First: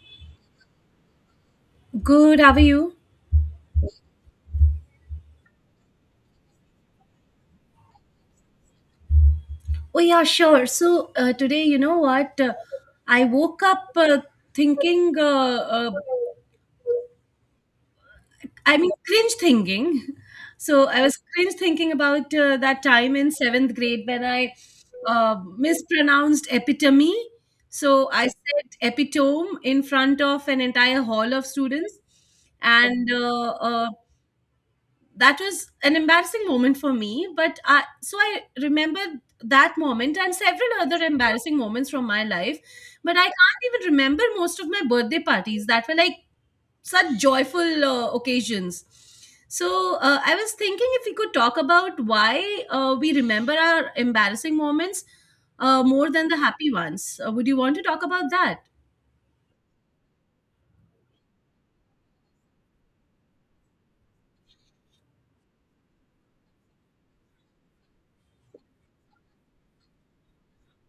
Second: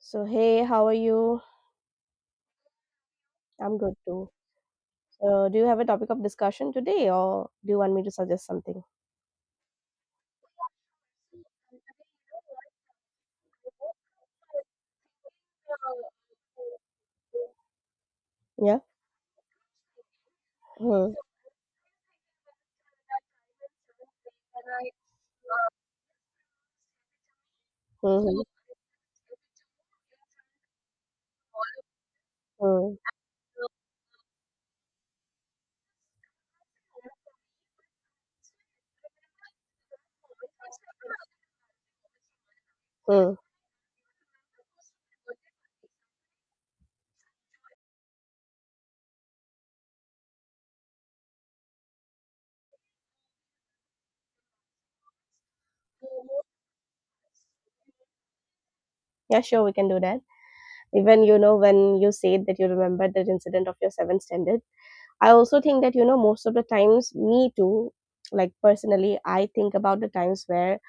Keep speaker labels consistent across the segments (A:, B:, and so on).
A: So, hey, how are you?
B: Good, how are you?
A: I'm good too. So, do you have a topic of discussion today, or do you want me to suggest something?
B: Oh, yeah, sure. So, today, you know what? I woke up thinking,
A: Yeah.
B: cringe thinking. So, I
A: Hmm.
B: was cringe thinking about that time in seventh grade when I mispronounced epitome. So, I
A: Hmm.
B: said epitome in front of an entire hall of students.
A: Hmm.
B: And that was an embarrassing moment for me, but I remember that moment and several other embarrassing moments from my life, but I
A: Hmm.
B: can't even remember most of my birthday parties that were like such joyful occasions. So, I was thinking if we could talk about why we remember our embarrassing moments more than the happy ones. Would you want to talk about that?
A: Yeah, sure, we can do that. Even, you know, when you said that you remember that incident of your seventh standard, I also think that, you know, most of the times, me too, like personally, I think about the times where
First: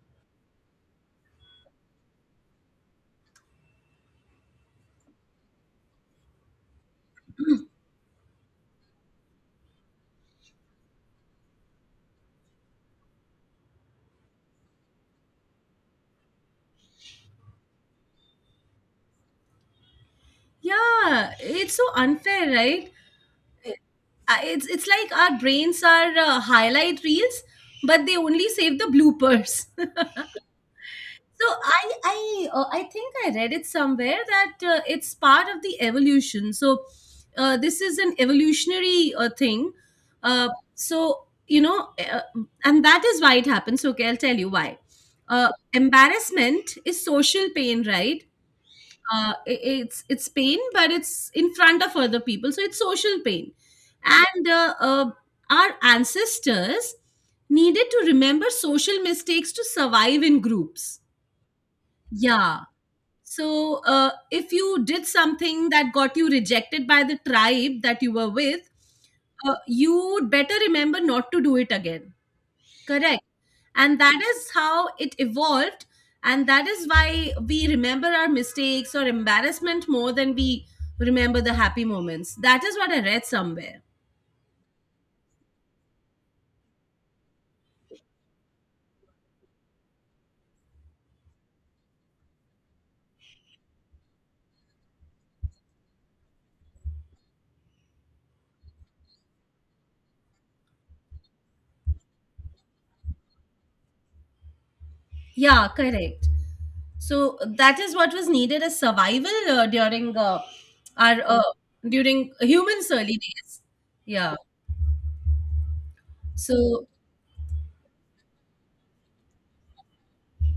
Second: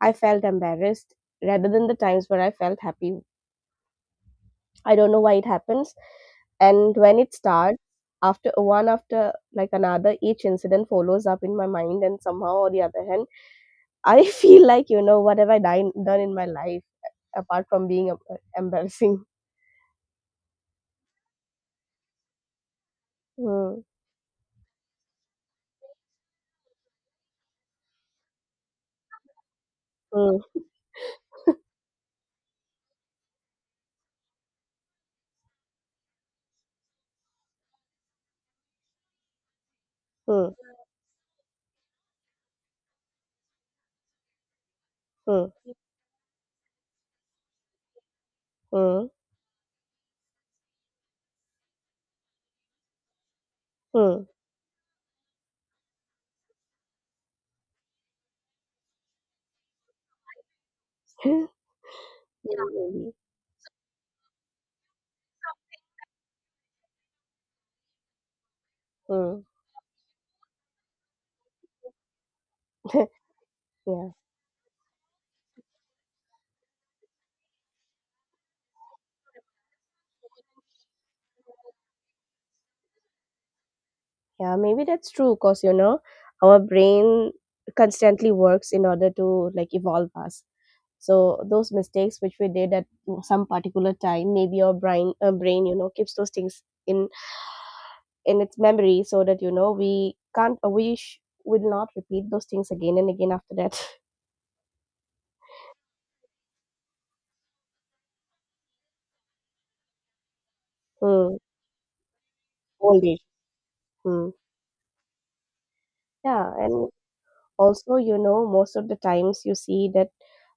A: I felt embarrassed rather than the times where I felt happy. I don't know why it happens. And when it starts, after one after like another, each incident follows up in my mind, and somehow or the other hand, I feel like, you know, what have I done in my life apart from being embarrassing.
B: Yeah, it's so unfair, right?
A: Hmm.
B: It's like our brains are highlight reels, but they only save the bloopers.
A: Hmm.
B: So I I I think I read it somewhere that it's part of the evolution. So this is an evolutionary thing. Uh,
A: Hmm.
B: so you know, uh, and that is why it happens. So, okay, I'll tell you why.
A: Hmm.
B: Embarrassment is social pain, right?
A: Hmm.
B: It's pain, but it's in front of other people, so it's social pain.
A: Hmm.
B: And our ancestors needed to remember social mistakes to survive in groups. Yeah,
A: Yeah, maybe.
B: so if you did something that got you rejected by the tribe that you were with,
A: Hmm.
B: you would better remember not to do it again. Correct, and
A: Yeah,
B: that is how it evolved, and that is why we remember our mistakes or embarrassment more than we remember the happy moments. That is what I read somewhere.
A: yeah, maybe that's true. Cause, you know, our brain constantly works in order to like evolve us. So those mistakes which we did at some particular time, maybe our brain, you know, keeps those things in in its memory so that, you know, we can't we sh- will not repeat those things again and again after that.
B: Yeah, correct. So that is what was needed as survival during our
A: Mm.
B: during humans
A: Old
B: early
A: age.
B: days.
A: Mm.
B: Yeah.
A: Yeah,
B: So
A: and also, you know, most of the times you see that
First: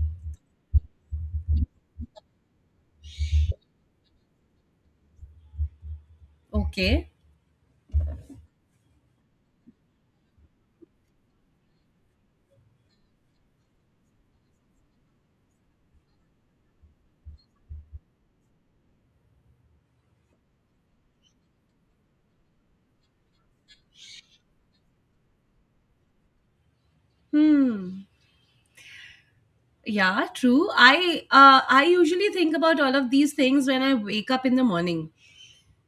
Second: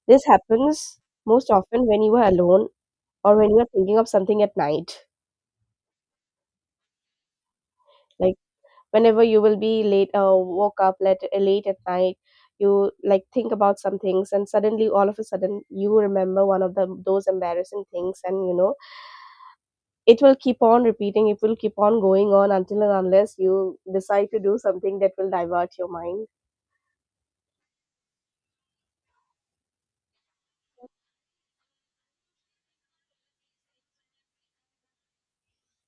A: this happens most often when you are alone, or when you are thinking of something at night.
B: okay.
A: Like whenever you will be late woke up late, late at night, you like think about some things, and suddenly all of a sudden you remember one of the those embarrassing things, and you know it will keep on repeating, it will keep on going on until and unless you decide to do something that will divert your mind.
B: Hmm, yeah, true. I usually think about all of these things when I wake up in the morning.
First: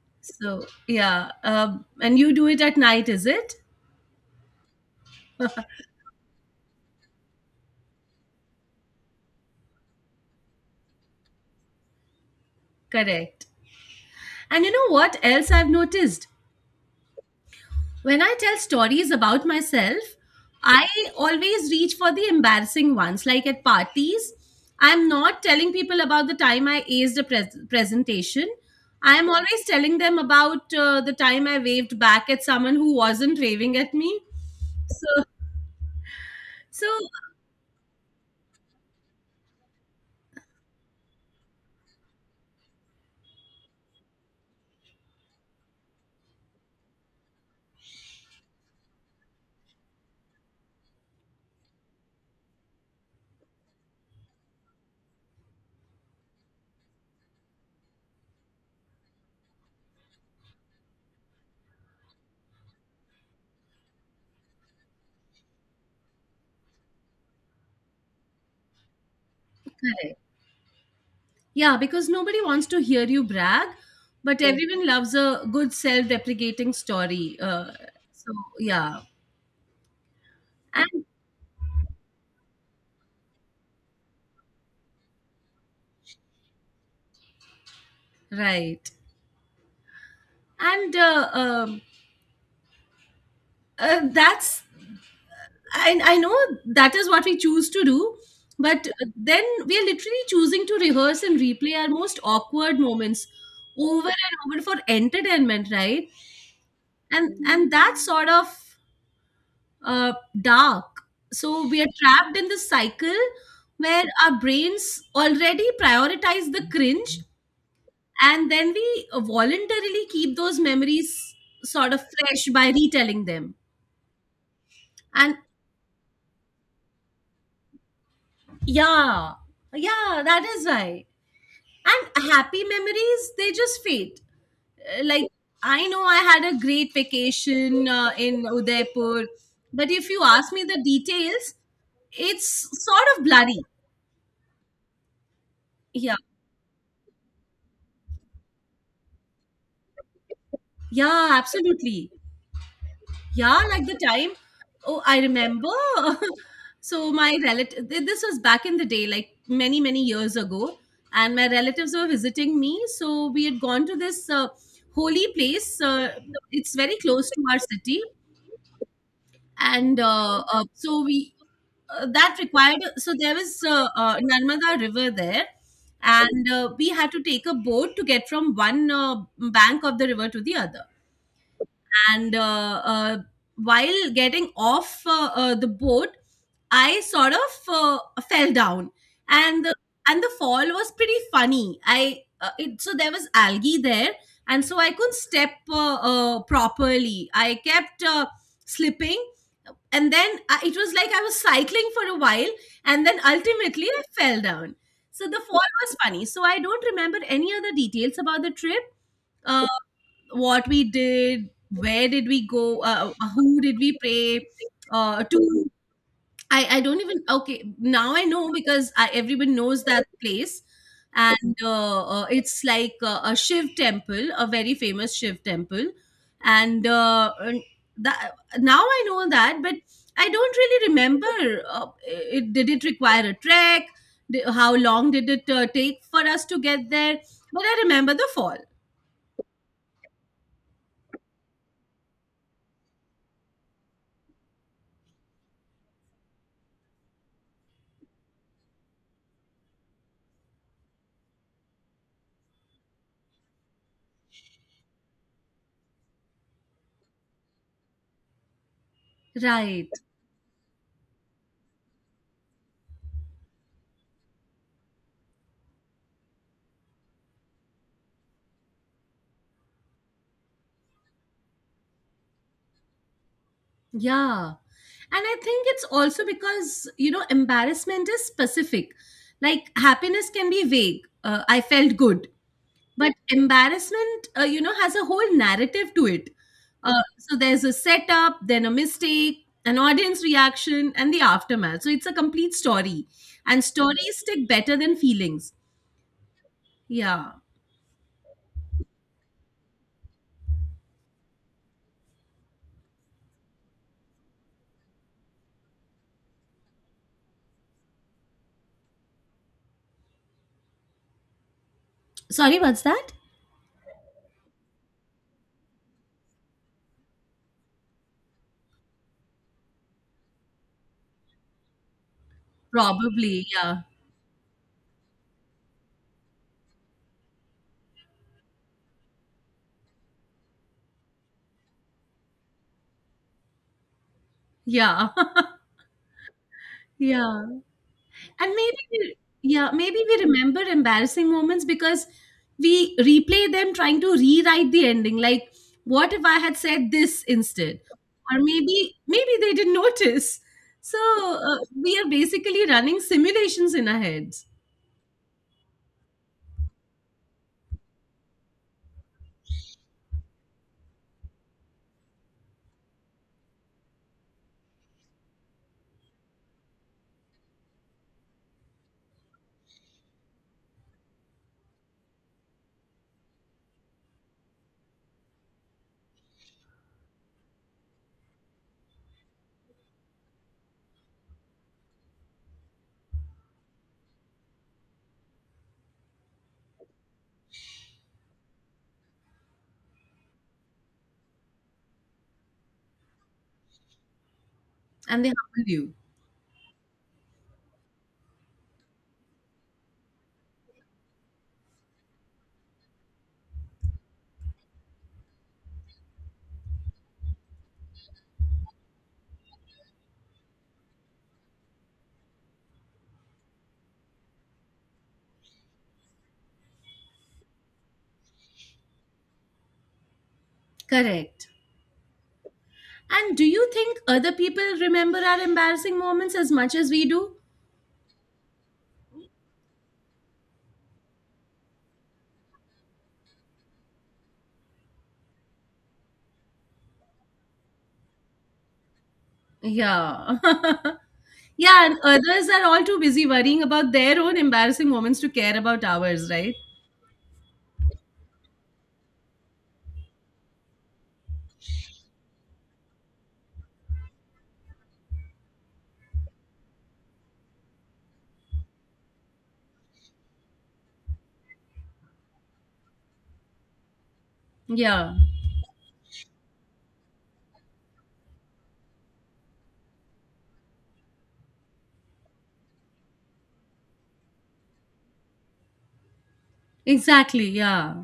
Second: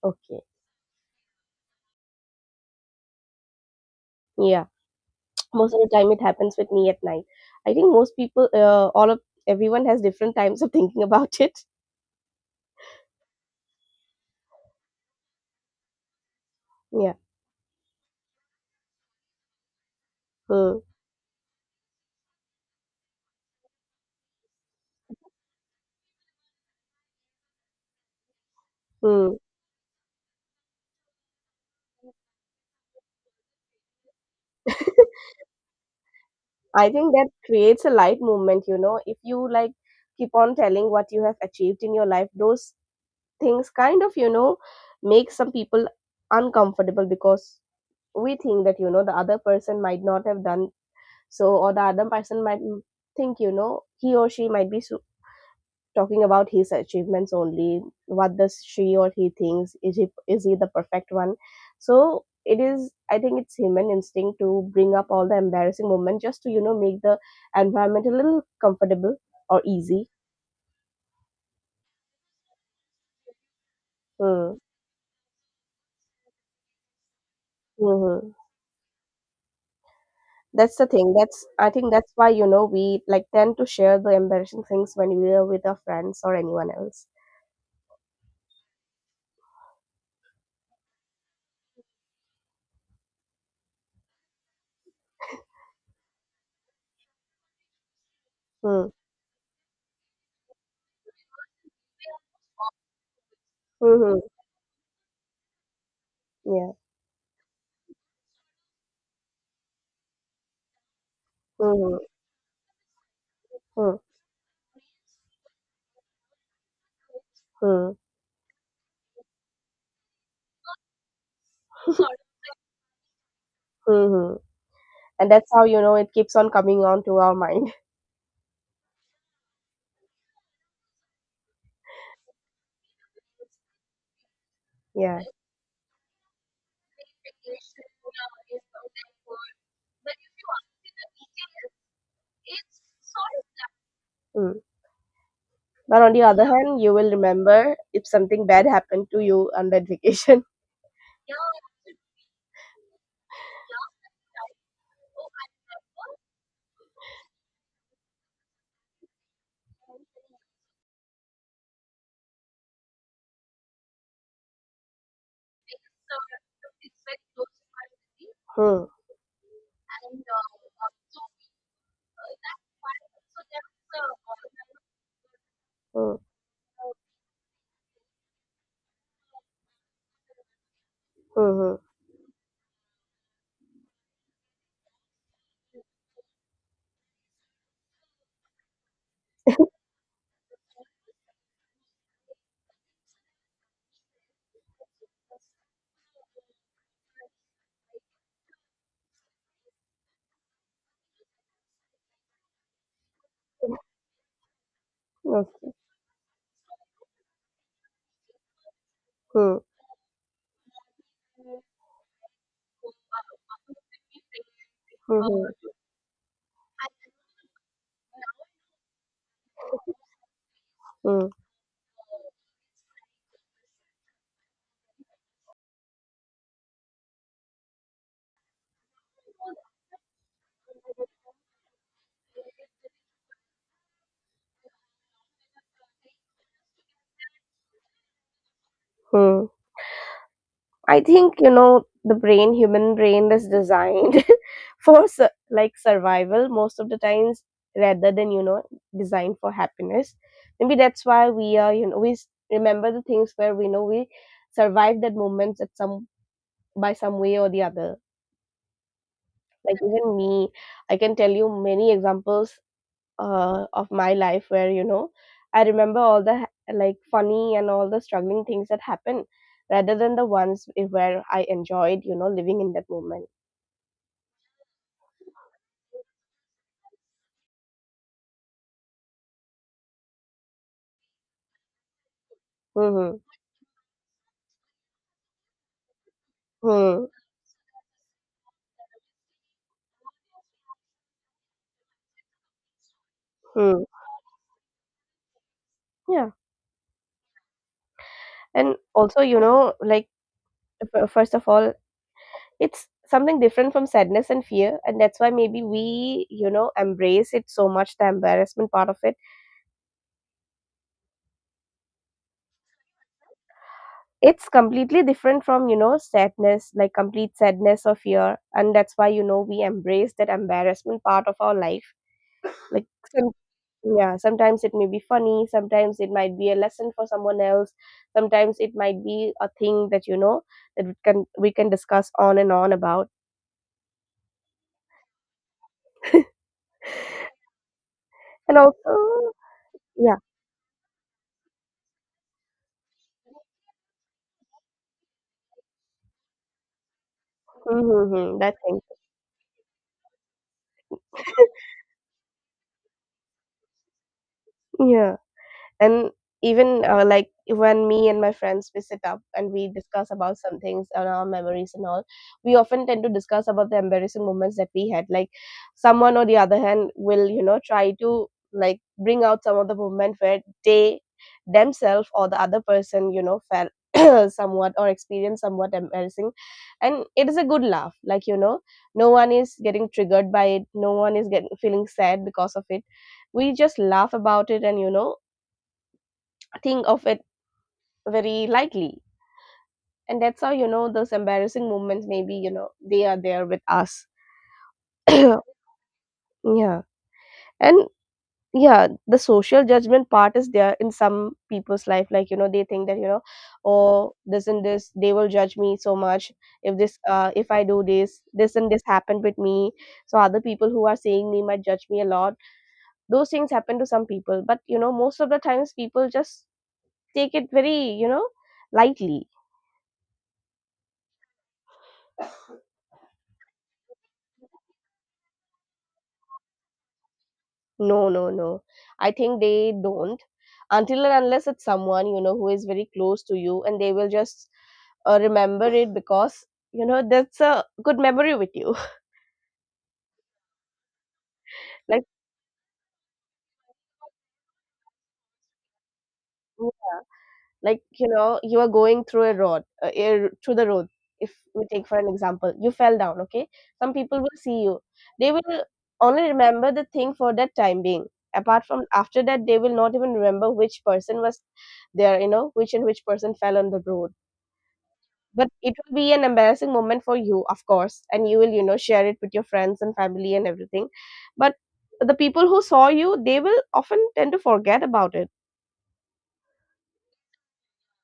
A: Okay.
B: So, yeah. And you do it at night, is it?
A: Yeah, most of the time it happens with me at night. I think most people, all of everyone has different times of thinking about it.
B: Correct. And you know what else I've noticed?
A: Yeah.
B: When I tell stories about myself,
A: Mm.
B: I always reach for the embarrassing ones. Like at parties, I'm not telling people about the time I aced a presentation. I'm
A: Mm.
B: always telling them about the time I waved back at someone who wasn't waving at me. So, so,
A: I think that creates a light movement, you know. If you like keep on telling what you have achieved in your life, those things kind of, you know, make some people uncomfortable, because we think that, you know, the other person might not have done so, or the other person might think, you know, he or she might be so talking about his achievements only. What does she or he thinks? Is he is he the perfect one? So it is, I think it's human instinct to bring up all the embarrassing moments just to, you know, make the environment a little comfortable or easy.
B: yeah, because nobody wants to hear you brag, but true.
A: Hmm.
B: Everyone loves a good self-deprecating story. So
A: Mm-hmm.
B: yeah,
A: That's the
B: and
A: thing. That's I think that's why, you know, we like tend to share the embarrassing things when we are with our friends or anyone else.
B: right, and that's I know that is what we choose to do, but
A: Hmm.
B: then we are literally choosing to rehearse and replay our most awkward moments over
A: Mm-hmm.
B: and over for entertainment, right?
A: Yeah.
B: And that sort of uh, dark. So we are
A: Mm-hmm.
B: trapped in this cycle where our brains already prioritize the cringe,
A: Mm-hmm.
B: and then we voluntarily keep those memories sort of fresh by retelling them.
A: Mm-hmm. And
B: And
A: that's how, you know, it keeps on coming on to our mind.
B: yeah, yeah, that is why. And happy memories, they just fade.
A: Yeah.
B: Like, I know I had a great vacation in Udaipur, but if you ask me the details, it's sort of bloody.
A: Mm. But on
B: Yeah.
A: the other hand, you will remember if something bad happened to you on that vacation.
B: Yeah, absolutely. Yeah, like the time. Oh, I remember. So my relative, this was back in the day, like many many years ago, and my relatives were visiting me. So we had gone to this holy place. It's very close to our city,
A: Hmm.
B: and so we that required. So there was Narmada River there.
A: Hmm.
B: And we had to take a boat to get from one bank of the river to the other,
A: Hmm.
B: and while getting off the boat, I sort of fell down. And and the fall was pretty funny. So there was algae there, and so I couldn't step properly. I kept slipping, and then it was like I was cycling for a while, and then ultimately I fell down. So
A: Hmm.
B: the fall
A: Okay.
B: was funny, so I don't remember any other details about the trip:
A: Hmm.
B: uh, what we did, where did we go, who did we pray
A: Hmm. Hmm.
B: to. I don't even, okay, now I know because everyone knows that place.
A: Hmm.
B: And It's like a Shiv temple, a very famous Shiv temple. And that, now I know that, but I don't really remember. Did it require a trek? How long did it take for us to get there? But I remember the fall.
A: Hmm. I think, you know, the brain, human brain, is designed for like survival most of the times, rather than, you know, designed for happiness. Maybe that's why we are you know, remember the things where we know we survived that moments at some, by some way or the other. Like
B: Right.
A: even me, I can tell you many examples of my life where, you know, I remember all the like funny and all the struggling things that happen, rather than the ones where I enjoyed, you know, living in that moment.
B: Yeah. And I think it's also because, you know, embarrassment is specific. Like happiness can be vague. I felt good. But
A: Hmm.
B: embarrassment, you know, has a whole narrative to it.
A: Hmm.
B: So there's a setup, then a mistake, an audience reaction, and the aftermath. So it's a complete story. And
A: Hmm.
B: stories stick better than feelings.
A: Yeah,
B: Yeah.
A: and also, you know, like first of all, it's something different from sadness and fear, and that's why maybe we, you know, embrace it so much, the embarrassment part of it.
B: Sorry, what's that?
A: It's completely different from, you know, sadness, like complete sadness or fear, and that's why, you know, we embrace that embarrassment part of our life. Like some,
B: Probably. Yeah.
A: yeah, sometimes it may be funny, sometimes it might be a lesson for someone else, sometimes it might be a thing that, you know, that we can discuss on and on about.
B: Yeah. Yeah. And
A: And
B: maybe we,
A: also,
B: yeah, maybe
A: yeah.
B: we remember embarrassing moments because we replay them trying to rewrite the ending. Like, what if I had said this instead?
A: Mm-hmm, mm-hmm,
B: Or
A: that thing.
B: maybe maybe they didn't notice. So we are basically running simulations in our heads,
A: Yeah, and even like when me and my friends we sit up and we discuss about some things and our memories and all, we often tend to discuss about the embarrassing moments that we had, like someone or the other hand will, you know, try to like bring out some of the moment where they themselves or the other person, you know, felt somewhat or experienced somewhat embarrassing. And it is a good laugh, like, you know, no one is getting triggered by it, no one is getting feeling sad because of it. We just laugh about it and, you know, think of it very lightly. And that's how, you know, those embarrassing moments maybe, you know, they are there with us.
B: and they humble you.
A: Yeah. And yeah, the social judgment part is there in some people's life. Like, you know, they think that, you know, oh, this and this, they will judge me so much if I do this, this and this happened with me. So other people who are seeing me might judge me a lot. Those things happen to some people. But, you know, most of the times people just take it very, you know, lightly.
B: Correct. And do you think other people remember our embarrassing moments as much as we do?
A: No, no, no. I think they don't, until and unless it's someone, you know, who is very close to you, and they will just remember it because, you know, that's a good memory with you.
B: Yeah. Yeah, and
A: Like,
B: others are all too busy worrying about their own embarrassing moments to care about ours, right?
A: yeah, like, you know, you are going through a road, through the road. If we take for an example, you fell down. Okay, some people will see you. They will only remember the thing for that time being. Apart from after that, they will not even remember which person was there. You know, which and which person fell on the road.
B: Yeah,
A: But it will be an embarrassing moment for you, of course, and you will, you know, share it with your friends and family and everything. But the people who saw you, they will often tend to forget about it.
B: exactly. Yeah.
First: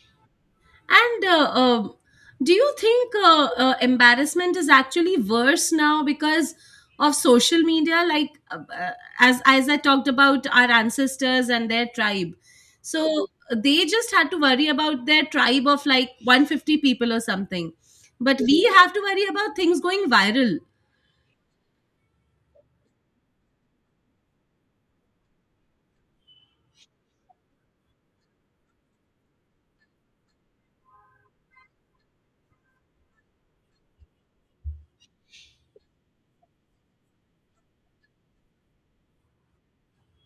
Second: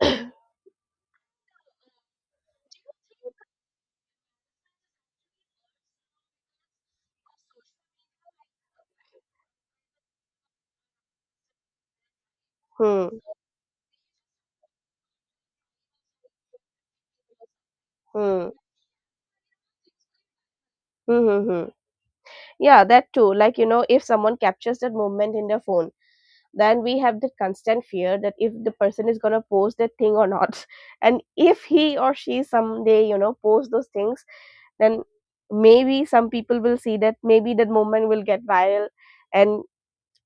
B: And do you think embarrassment is actually worse now because of social media? Like, as I talked about our ancestors and their tribe.
A: Hmm, hmm,
B: So they just had to worry about their tribe of like 150 people or something. But we have to worry about things going viral.
A: hmm, hmm, hmm. Yeah, that too. Like, you know, if someone captures that moment in their phone, then we have that constant fear that if the person is gonna post that thing or not. And if he or she someday, you know, posts those things, then maybe some people will see that, maybe that moment will get viral. And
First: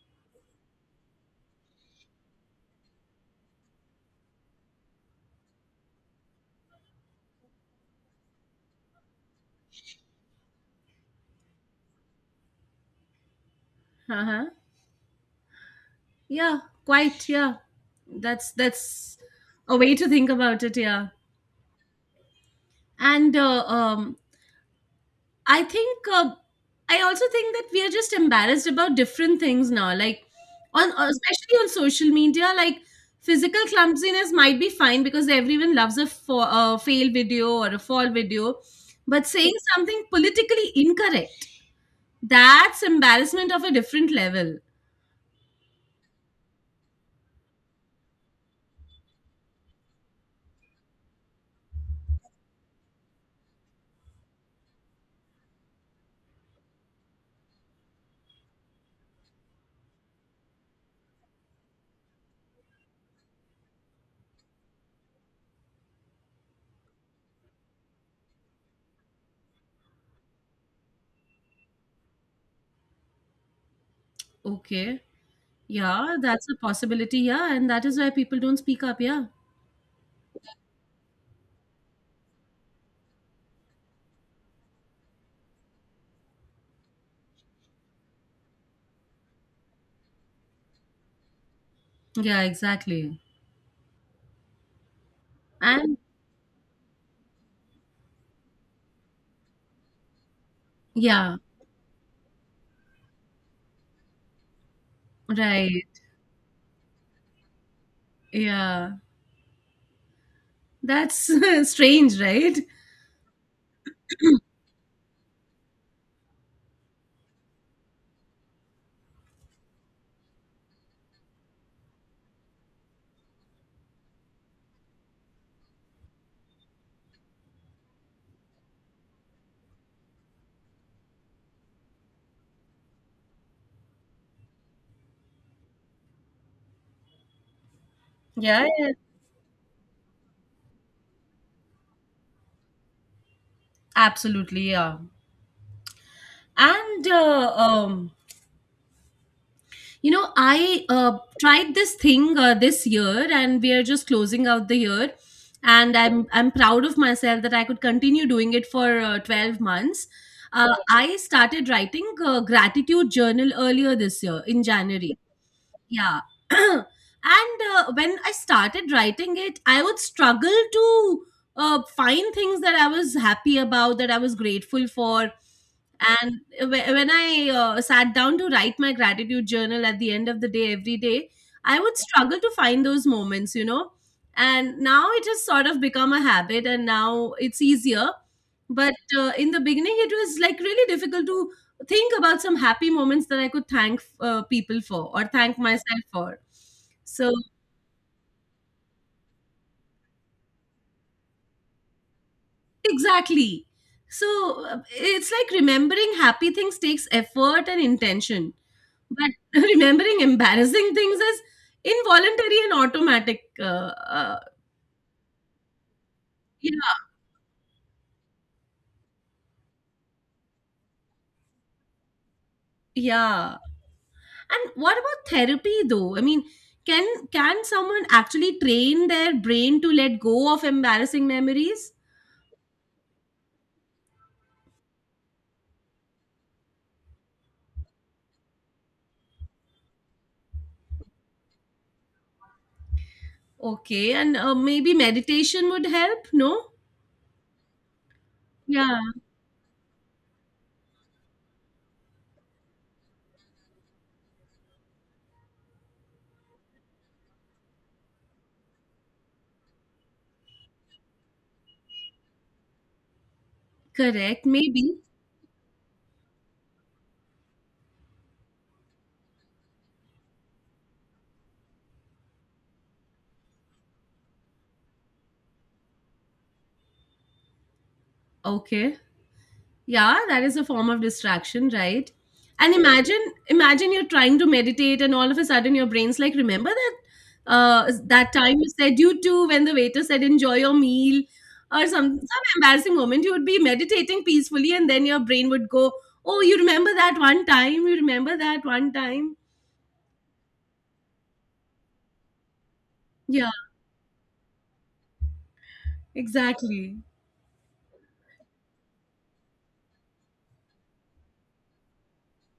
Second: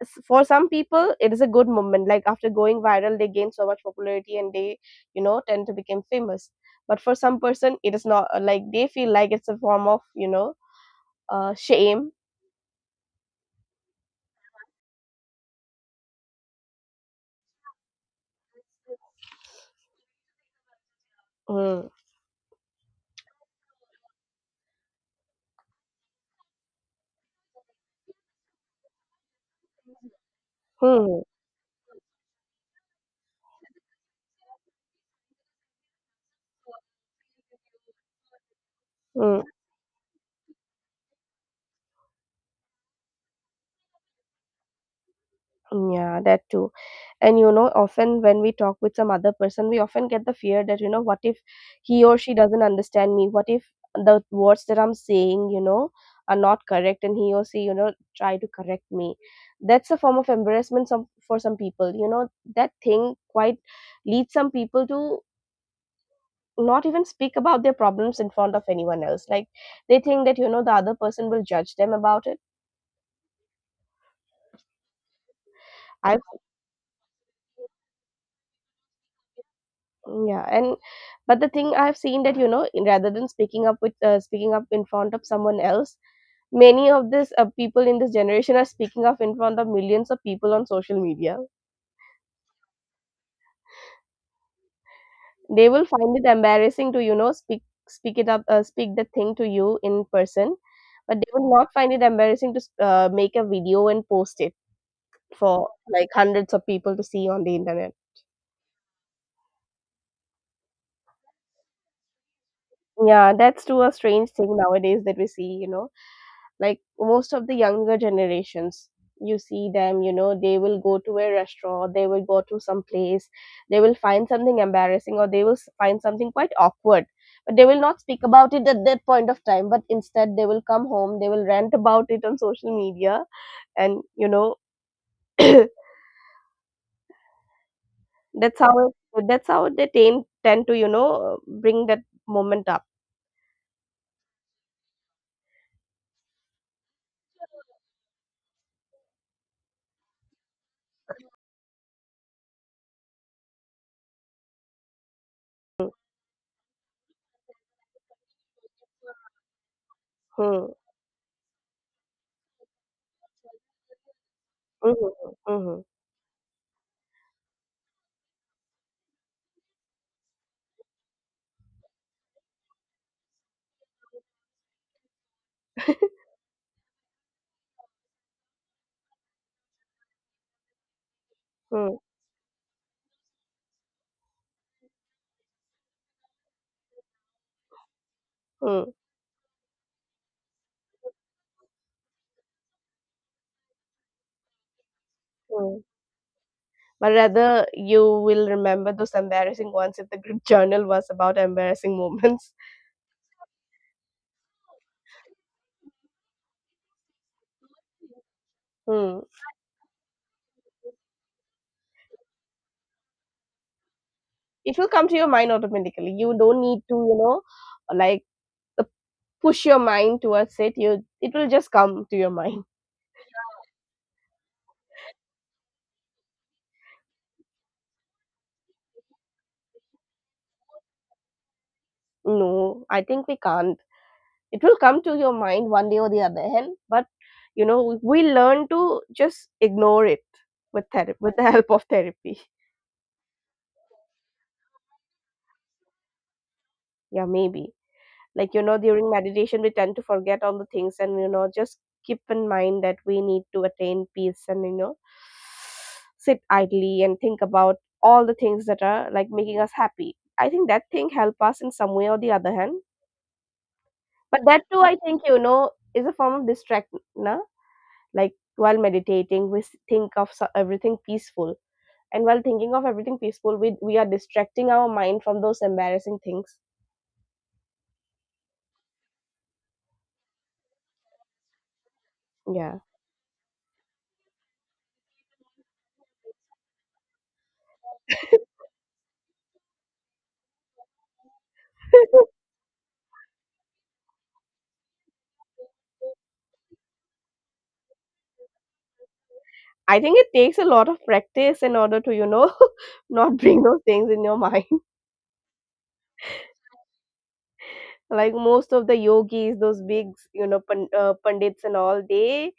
A: for some people it is a good moment, like after going viral they gain so much popularity and they, you know, tend to become famous. But for some person it is not, like they feel like it's a form of, you know, shame.
B: Uh-huh. Yeah, quite. Yeah. That's a way to think about it. Yeah.
A: Mm.
B: and I think I also think that we are just embarrassed about different things now. Like on
A: Hmm.
B: especially on social media, like physical clumsiness might be fine because everyone loves a fail video or a fall video, but
A: Mm.
B: saying something politically incorrect, that's embarrassment of a different level.
A: Yeah, that too. And you know, often when we talk with some other person, we often get the fear that, you know, what if he or she doesn't understand me? What if the words that I'm saying, you know, are not correct and he or she, you know, try to correct me? That's a form of embarrassment for some people. You know, that thing quite leads some people to not even speak about their problems in front of anyone else. Like they think that, you know, the other person will judge them about it.
B: Okay, yeah,
A: I've
B: that's a possibility. Yeah, and that is why people don't speak up. Yeah,
A: Yeah, and but the thing I've seen that, you know, rather than speaking up with, speaking up in front of someone else, many of this people in this generation are speaking up in front of millions of people on social media.
B: yeah, exactly.
A: They will
B: And
A: find it embarrassing to, you know, speak it up, speak the thing to you in person, but they
B: yeah,
A: will not find it embarrassing to make a video and post it for
B: right.
A: like hundreds of people to see on the internet.
B: Yeah. That's strange, right?
A: Yeah, that's too a strange thing nowadays that we see, you know. Like most of the younger generations, you see them, you know, they will go to a restaurant, they will go to some place, they will find something embarrassing or they will find something quite awkward, but they will not speak about it at that point of time. But instead they will come home, they will rant about it on social media, and you know, that's
B: Yeah, yeah,
A: how that's how they tend to, you know, bring that moment up.
B: absolutely. Yeah. And, uh, um, you know, I tried this thing this year, and we are just closing out the year. And I'm proud of myself that I could continue doing it for 12 months.
A: Hmm,
B: I started writing a gratitude journal earlier this year in
A: hmm,
B: January.
A: hmm, hmm,
B: Yeah. And when I started writing it, I would struggle to find things that I was happy about, that I was grateful for. And when I sat down to write my gratitude journal at the end of the day, every day, I
A: hmm,
B: would struggle to find those moments, you know. And now it has sort of become a habit, and now it's easier.
A: hmm, hmm,
B: But in the beginning, it was like really difficult to think about some happy moments that I could thank people for or thank
A: hmm.
B: myself for.
A: But
B: So,
A: rather you will remember those embarrassing ones if the group journal was about embarrassing moments.
B: exactly. So, it's like remembering happy things takes effort and intention,
A: Hmm.
B: but remembering embarrassing things is involuntary and automatic. Uh,
A: It will come to your mind automatically. You don't need to,
B: yeah,
A: you know, like uh, push your mind towards it. You it will just come to your mind.
B: yeah. And what about therapy, though? I mean, can someone actually train their brain to let go of embarrassing memories?
A: No, I think we can't. It will come to your mind one day or the other hand, but you know, we learn to just ignore it with therapy, with the help of therapy.
B: Okay, and maybe meditation would help. No?
A: Yeah, maybe. Like you know,
B: Yeah,
A: during meditation we tend to forget all the things and you know just keep in mind that we need to attain peace, and you know sit idly and think about all the things that are like making us happy. I think that thing help us in some way or the other hand. But
B: correct.
A: that too, I
B: Maybe.
A: think, you know, is a form of distract, na? Like while meditating we think of everything peaceful, and while thinking of everything peaceful, we are distracting our mind from those embarrassing things.
B: Okay. Yeah, that is a form of distraction, right? And
A: Yeah.
B: imagine imagine you're trying to meditate and all of a sudden your brain's like, remember that that time you said you too when the waiter said enjoy your meal, or some embarrassing moment. You would be meditating peacefully and then your brain would go, oh, you remember that one time, you remember that one time.
A: I think it takes a lot of practice in order to, you know, not
B: Yeah,
A: bring those things in your mind.
B: exactly.
A: Like most of the yogis, those big, you know, pandits and all, they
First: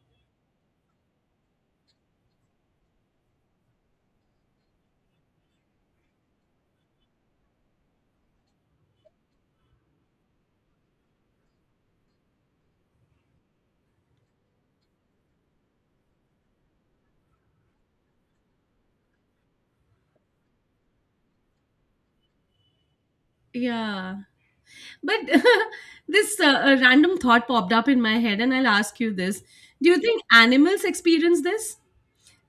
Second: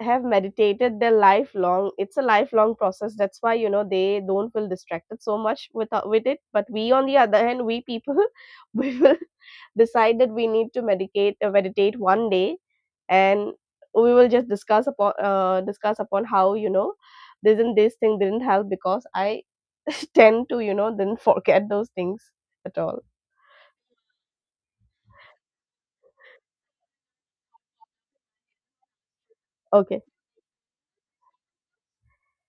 A: have meditated their lifelong. It's a lifelong process. That's why you know they don't feel distracted so much with it. But we, on the other hand, we people, we will decide that we need to medicate meditate one day, and we will just discuss upon how you know this and this thing didn't help, because I tend to you know then forget those things at all.
B: Yeah, but this a random thought popped up in my head and I'll ask you this. Do you
A: Okay.
B: think animals experience this?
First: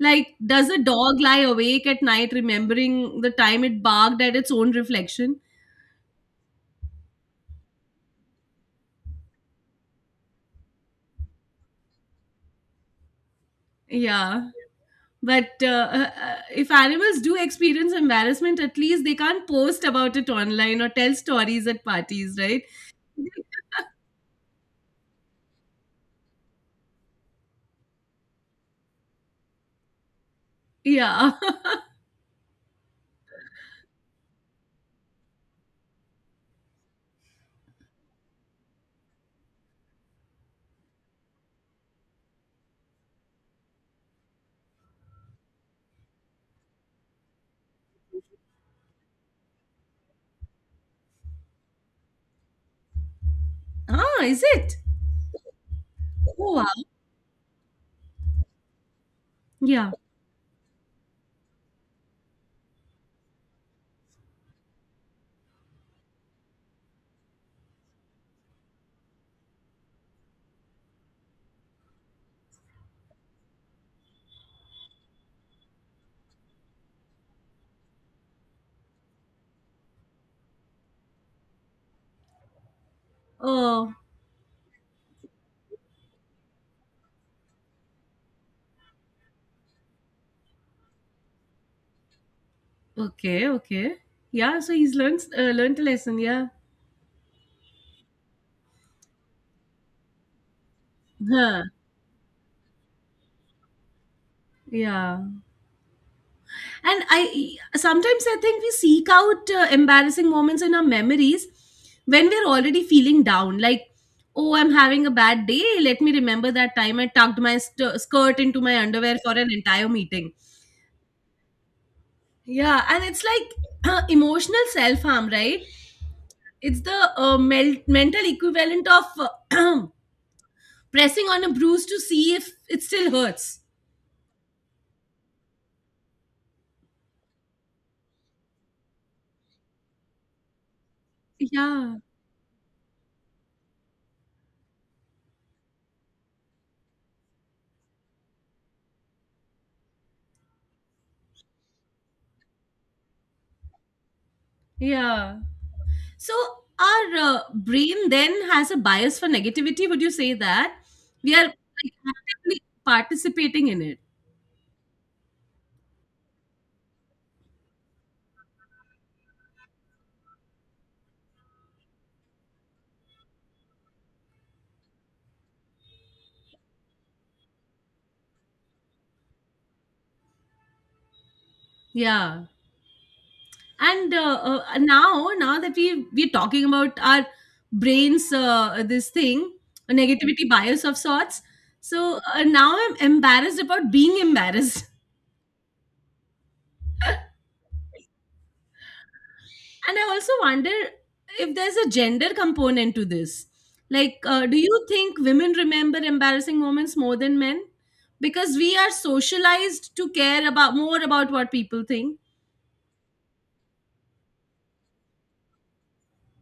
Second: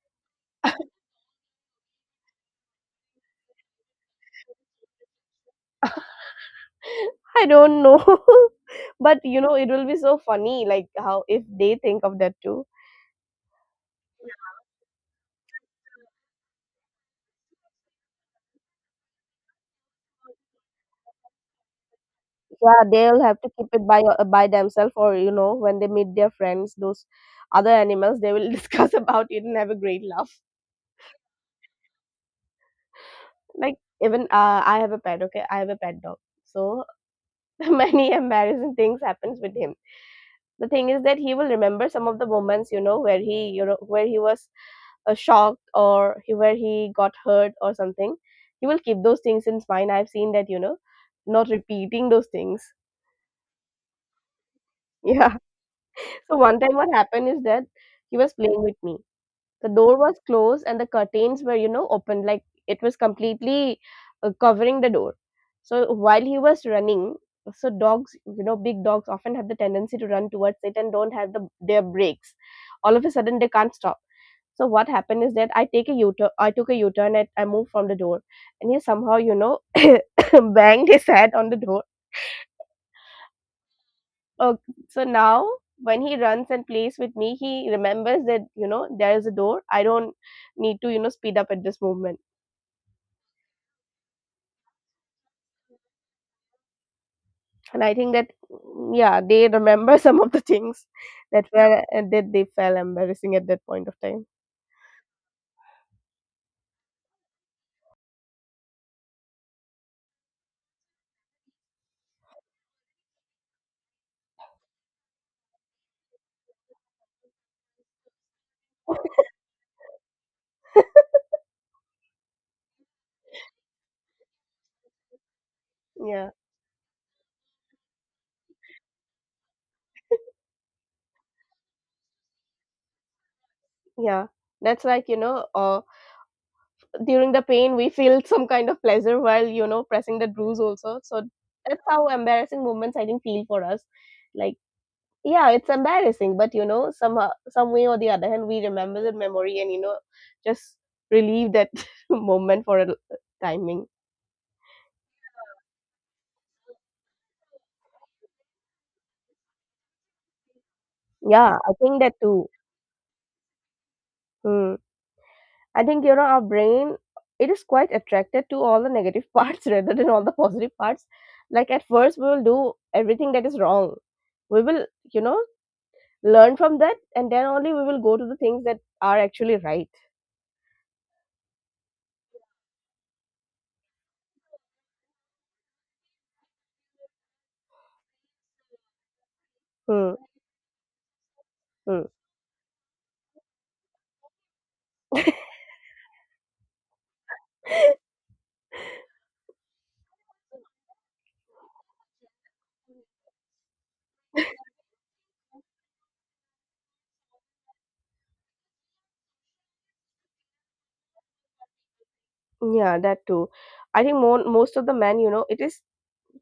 B: Like, does a dog lie awake at night remembering the time it barked at its own reflection?
A: I don't know, but you know it will be so funny, like how if they think of that too.
B: Yeah. But if animals do experience embarrassment, at least they can't post about it online or tell stories at parties, right?
A: Yeah, they'll have to keep it by themselves, or you know, when they meet their friends, those other animals, they will discuss about it and have a great laugh.
B: Yeah.
A: Like even I have a pet, okay? I have a pet dog. So many embarrassing things happens with him. The thing is that he will remember some of the moments, you know, where he you know where he was shocked, or he, where he got hurt or something. He will keep those things in mind. I've seen that, you know, not repeating those things.
B: Ah, is it?
A: yeah. So
B: Oh,
A: one
B: wow.
A: time what happened is that he was playing with me. The
B: Yeah.
A: door was closed and the curtains were, you know, open, like it was completely covering the door. So while he was running, so dogs, you know, big dogs often have the tendency to run towards it and don't have the their brakes. All of a sudden, they can't stop. So what happened is that I take a U-turn. I took a U-turn and I moved from the door, and he somehow, you know, banged his head on the door.
B: Oh,
A: Oh, so now when he runs and plays with me, he remembers that, you know, there is a door. I don't need to, you know, speed up at this moment.
B: okay, okay. Yeah, so he's learned learned a lesson, yeah.
A: And I think that, yeah, they remember some of the things that
B: Huh.
A: were that they felt embarrassing at that point of time.
B: Yeah. and I sometimes I think we seek out embarrassing moments in our memories when we're already feeling down like, oh, I'm having a bad day, let me remember that time I tucked my skirt into my underwear for an entire meeting. Yeah, and it's like emotional self harm, right?
A: Yeah,
B: It's the mental equivalent of pressing on a bruise to see if it still hurts.
A: yeah. That's like, you know, during the pain, we feel some kind of pleasure while, you know, pressing the bruise also. So that's
B: Yeah.
A: how embarrassing moments I think feel for us. Like, yeah, it's embarrassing, but you know somehow, some way or the other hand, we remember the memory and you know just relieve that moment for a timing.
B: Yeah. So our brain then has a bias for negativity. Would you say that we are,
A: Yeah, I
B: like,
A: think that too.
B: actively participating in it?
A: Hmm. I think, you know, our brain, it is quite attracted to all the negative parts rather than all the positive parts. Like at first we will do everything that is wrong. We will, you know, learn from that, and then only we will go to the things that are actually right.
B: Yeah. And now, now that we're talking about our brains, this thing, a
A: Hmm.
B: negativity bias of sorts.
A: Hmm.
B: So now I'm embarrassed about being embarrassed. And I also wonder if there's a gender component to this, like do you think women remember embarrassing moments more than men because we are socialized to care about more about what people think.
A: Yeah, that too. I think more, most of the men, you know, it is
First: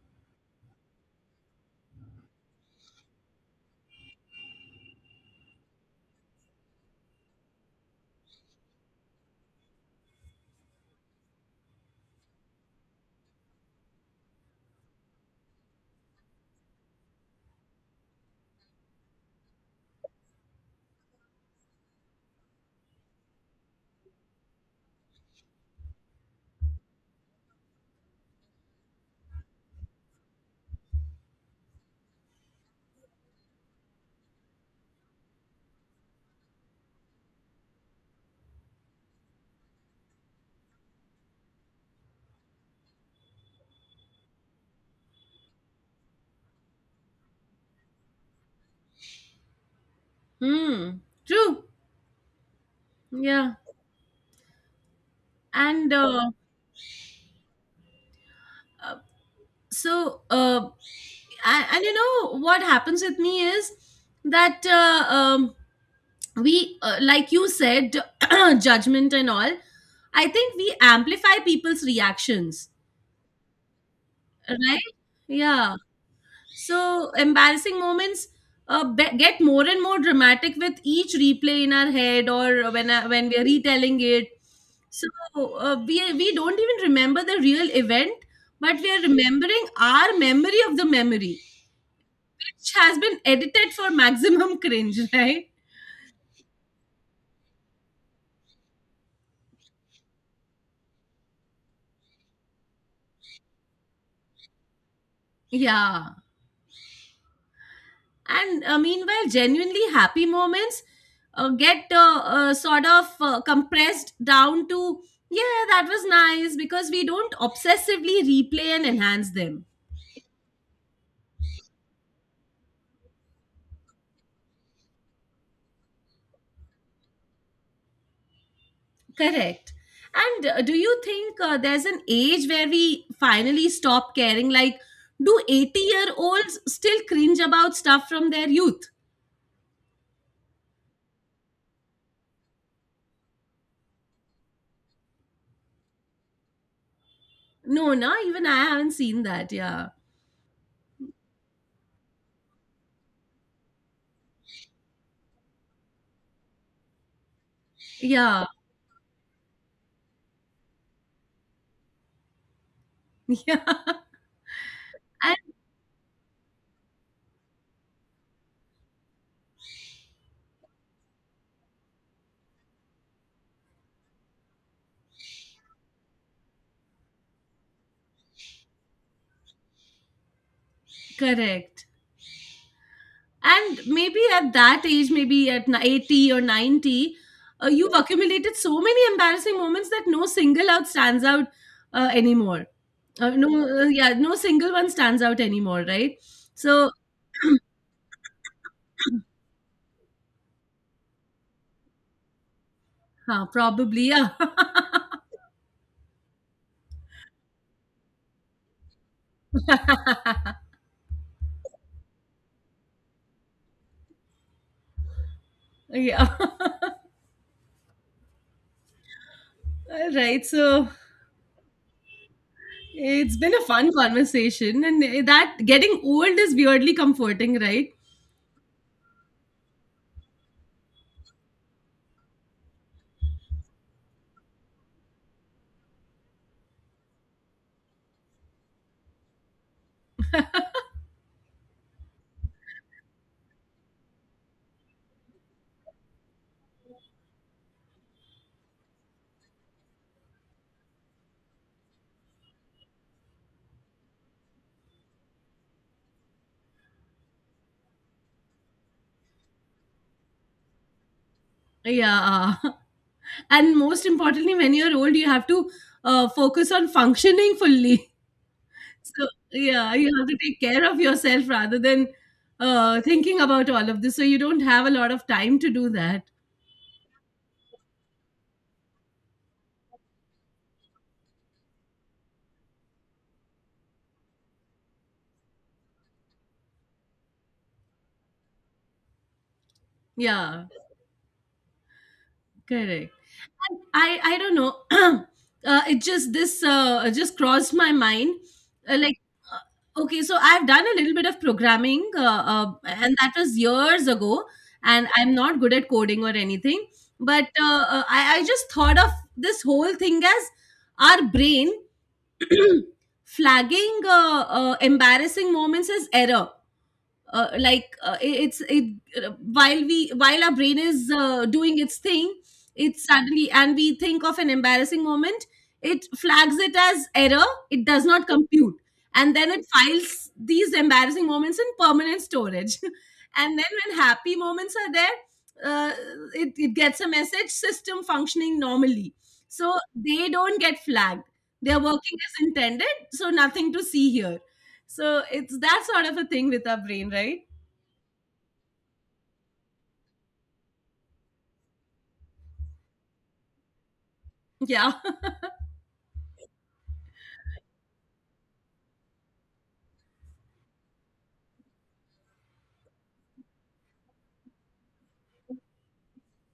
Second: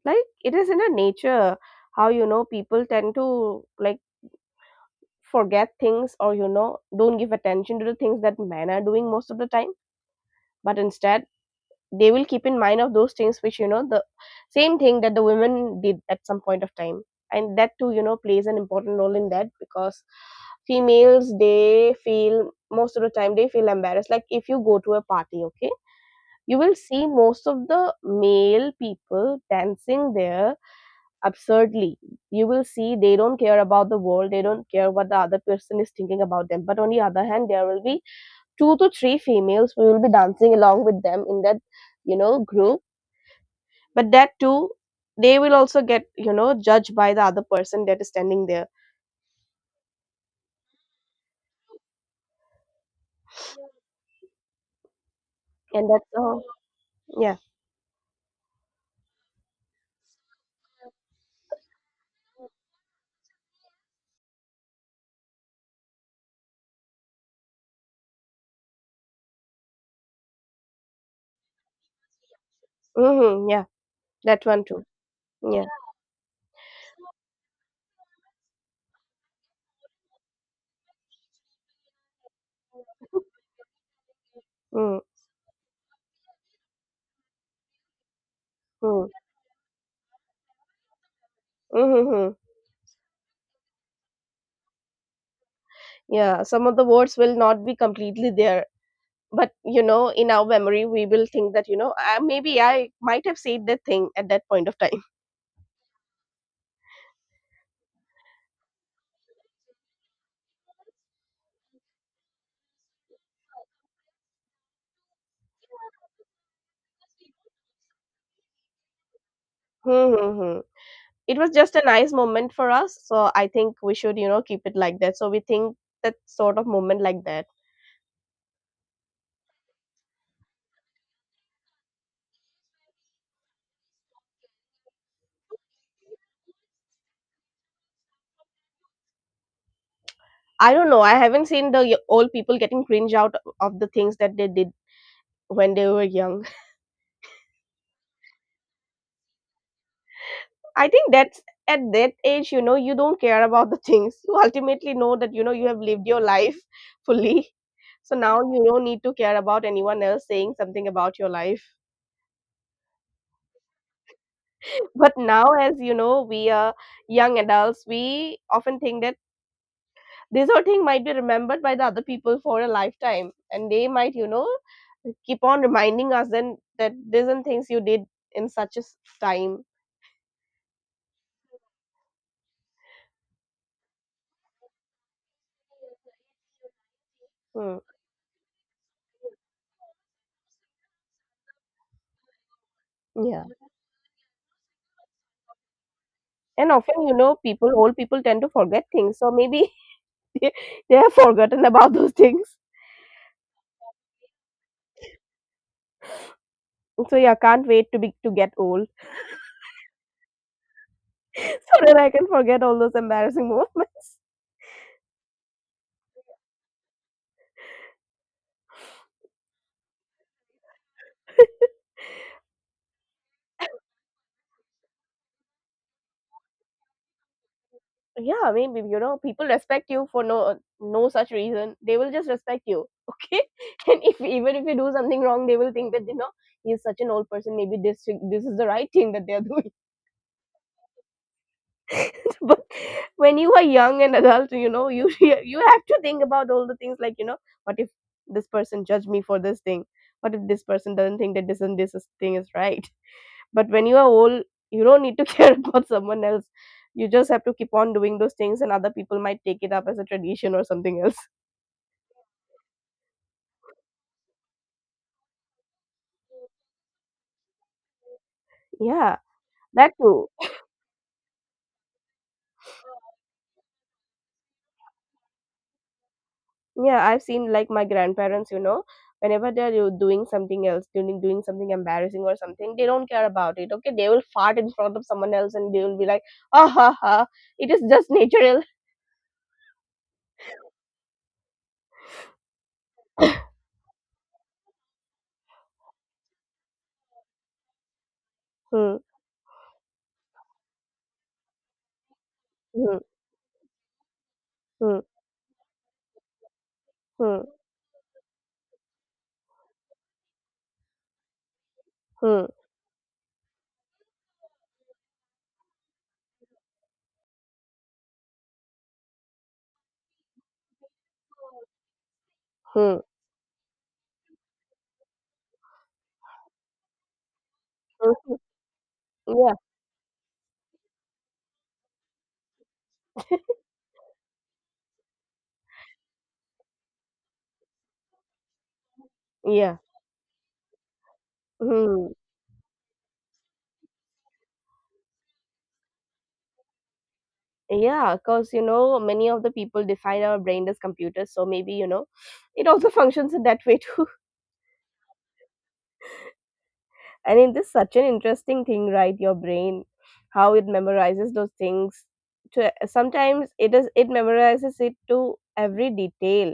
A: like it is in a nature. How you know people tend to like forget things, or you know don't give attention to the things that men are doing most of the time, but instead they will keep in mind of those things which you know the same thing that the women did at some point of time. And that too, you know, plays an important role in that, because females, they feel most of the time they feel embarrassed. Like if you go to a party, okay, you will see most of the male people dancing there absurdly. You will see they don't care about the world, they don't care what the other person is thinking about them. But on the other hand, there will be two to three females who will be dancing along with them in that, you know, group. But that too, they will also get you know judged by the other person that is standing there.
B: Hmm. True. Yeah.
A: And
B: And
A: that's all. Yeah.
B: uh, so and you know what happens with me is that we like you said, judgment and all, I think we amplify people's reactions,
A: Hmm. Yeah, that one too.
B: right?
A: Yeah.
B: Yeah. So embarrassing moments get more and more dramatic with each replay in our head, or when we are retelling it.
A: Mm-hmm.
B: So we don't even remember the real event, but we are
A: Mm-hmm.
B: remembering our memory of the memory,
A: Mm-hmm.
B: which has been edited for maximum cringe, right?
A: Yeah, some of the words will not be completely there, but you know in our memory we will think that you know maybe I might have said that thing at that point of time.
B: Yeah. And meanwhile genuinely happy moments get sort of compressed down to, yeah, that was nice, because we don't obsessively replay and enhance them.
A: Hmm, hmm, hmm. It was just a nice moment for us, so I think we should you know keep it like that, so we think that sort of moment like that.
B: Correct. And do you think there's an age where we finally stop caring, like, do 80-year-olds still cringe about stuff from their youth?
A: I don't know, I haven't seen the old people getting cringe out of the things that they did when they were young.
B: No, no, even I haven't seen that. Yeah.
A: I think that's, at that age you know you don't care about the things. You ultimately know that you know you have lived your life fully, so now
B: Yeah.
A: you don't need to care about anyone else saying something about your life.
B: Yeah.
A: But
B: And
A: now as you know, we are young adults, we often think that this whole thing might be remembered by the other people for a lifetime, and they might, you know, keep on reminding us then that these are things you did in such a time.
B: correct. And maybe at that age, maybe at 80 or 90,
A: Hmm.
B: you've accumulated so many embarrassing moments that no single out stands out anymore.
A: Yeah.
B: No, yeah, no single one stands out anymore, right?
A: And
B: So,
A: often you know people, old people tend to forget things, so maybe they, they have forgotten about those things.
B: huh, probably, yeah.
A: So yeah, can't wait to be to get old, so that I can forget all those embarrassing moments.
B: Yeah. All right. So, it's been a fun conversation. And that getting old is weirdly comforting, right?
A: Yeah, maybe you know people respect you for no such reason. They will just respect you, okay? And if even if you do something wrong, they will think that you know he's such an old person. Maybe this is the right thing that they are doing. but when you are young and adult, you know, you you have to think about all the things like you know, what if this person judge me for this thing? What if this person doesn't think that this and this thing is right? But when you are old, you don't need to care about someone else. You just have to keep on doing those things, and other people might take it up as a tradition or something else.
B: Yeah. And most importantly, when you're old, you have to focus on functioning fully.
A: Yeah,
B: So
A: that
B: yeah, you have
A: too.
B: to take care of yourself rather than thinking about all of this. So you don't have a lot of time to do that.
A: Yeah, I've seen like my grandparents, you know, whenever they're doing something else, doing something embarrassing or something, they don't care about it. Okay, they will fart in front of someone else, and they will be like, "Ah ha ha, it is just natural."
B: Yeah, correct. And I don't know. It just this just crossed my mind.
A: Hmm,
B: Like okay, so I've done a little bit of programming,
A: hmm,
B: and that was years ago.
A: hmm,
B: And I'm not good at coding or anything, but
A: hmm,
B: I just thought of this whole thing as our brain
A: hmm,
B: flagging embarrassing moments as error, like it, it's it while we while our brain is doing its thing, it
A: hmm,
B: suddenly, and we think of an embarrassing moment, it flags it as error, it does not
A: hmm.
B: compute. And then
A: Yeah,
B: it files these embarrassing moments in permanent storage, and then when happy moments are there, uh, it gets a message, system functioning normally, so
A: yeah.
B: they don't get flagged, they're
A: Hmm.
B: working as intended, so nothing to see here. So it's that sort of a thing with our brain, right?
A: Yeah, because you know, many of the people define our brain as computers, so maybe you know, it also functions in that way too.
B: Yeah.
A: And it is such an interesting thing, right? Your brain, how it memorizes those things. To sometimes it is it memorizes it to every detail.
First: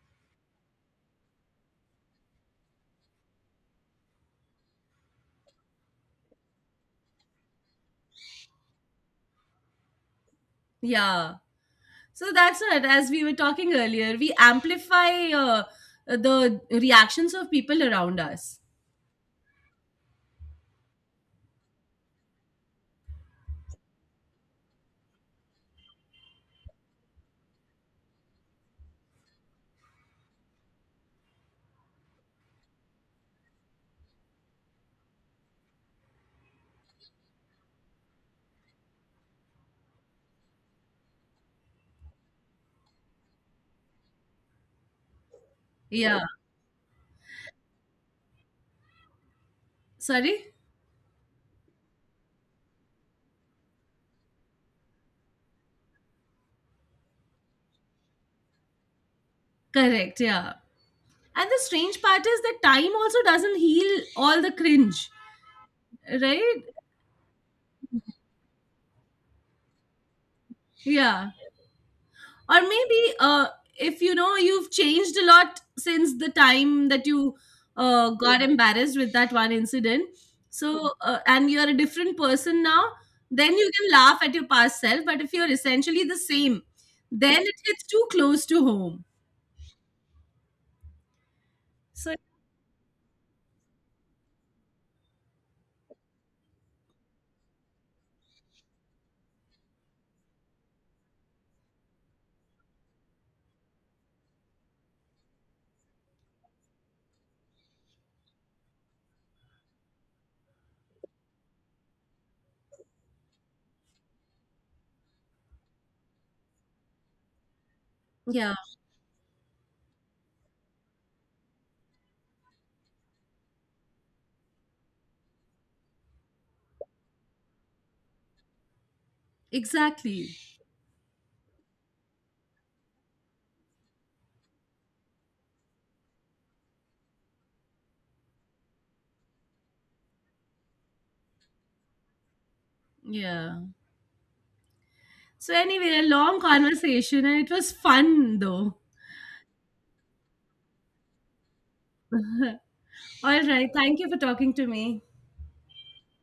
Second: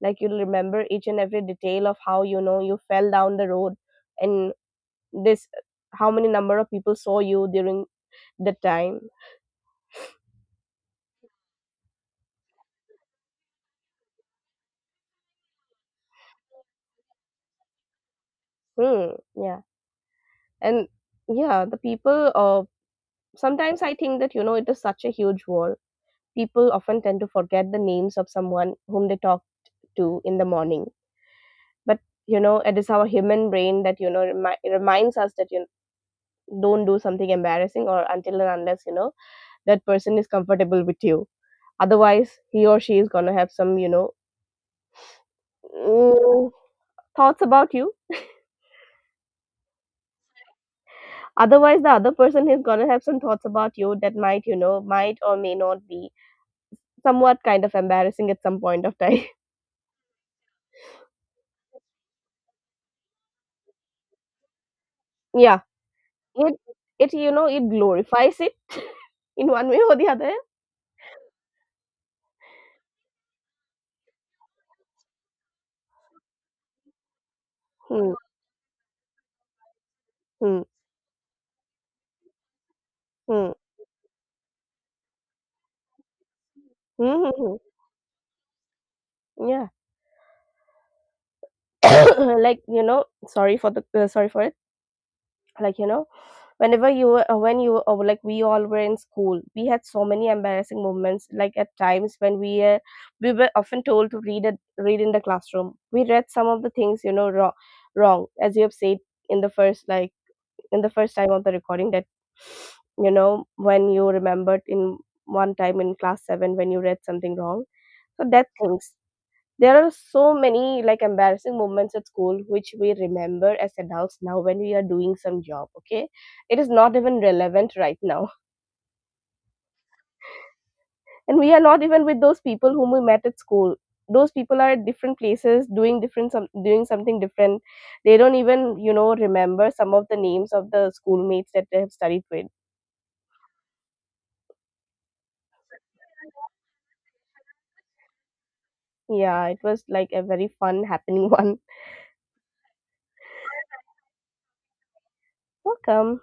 A: Like you'll remember each and every detail of how you know you fell down the road, and this, how many number of people saw you during the time.
B: Yeah. So that's it. As we were talking earlier, we amplify the reactions of people around us.
A: Hmm. Yeah. And yeah, the people sometimes I think that, you know, it is such a huge war. People often tend to forget the names of someone whom they talked to in the morning. But, you know, it is our human brain that, you know, reminds us that you don't do something embarrassing, or until and unless, you know, that person is comfortable with you. Otherwise, he or she is going to have some, you know,
B: Yeah.
A: mm, thoughts about you.
B: Sorry?
A: Otherwise, the other person is going to have some thoughts about you that might, you know, might or may not be somewhat kind of embarrassing at some point of time.
B: Correct. Yeah. And the strange part is that time also doesn't heal all the cringe,
A: yeah.
B: right?
A: It, you know, it glorifies it in one way or the other.
B: Yeah. Or maybe if you know you've changed a lot since the time that you
A: Hmm,
B: got embarrassed with that one incident,
A: hmm,
B: so and you're a different person now, then
A: hmm.
B: you can laugh at your past self. But if you're essentially the same,
A: Mhm,
B: then it
A: mhm.
B: hits too close to home.
A: Yeah.
B: So
A: Like, you know, sorry for the sorry for it. Like, you know, whenever you were when you were, like we all were in school, we had so many embarrassing moments. Like at times when we were often told to read in the classroom. We read some of the things, you know, wrong, wrong as you have said in the first, like in the first time of the recording, that you know when you remembered in one time in class 7 when you read something wrong. So that
B: yeah,
A: things, there are so many like embarrassing moments at school which we remember as adults now when we are doing some job. Okay, it is not even relevant right now.
B: exactly,
A: and we are not even with those people whom we met at school. Those people are at different places doing different, some doing something different. They don't even you know remember some of the names of the schoolmates that they have studied with.
B: yeah. So anyway, a long conversation, and it was fun though.
A: Yeah, it was like a very fun, happening one.
B: All right, thank you for talking to me.
A: Welcome.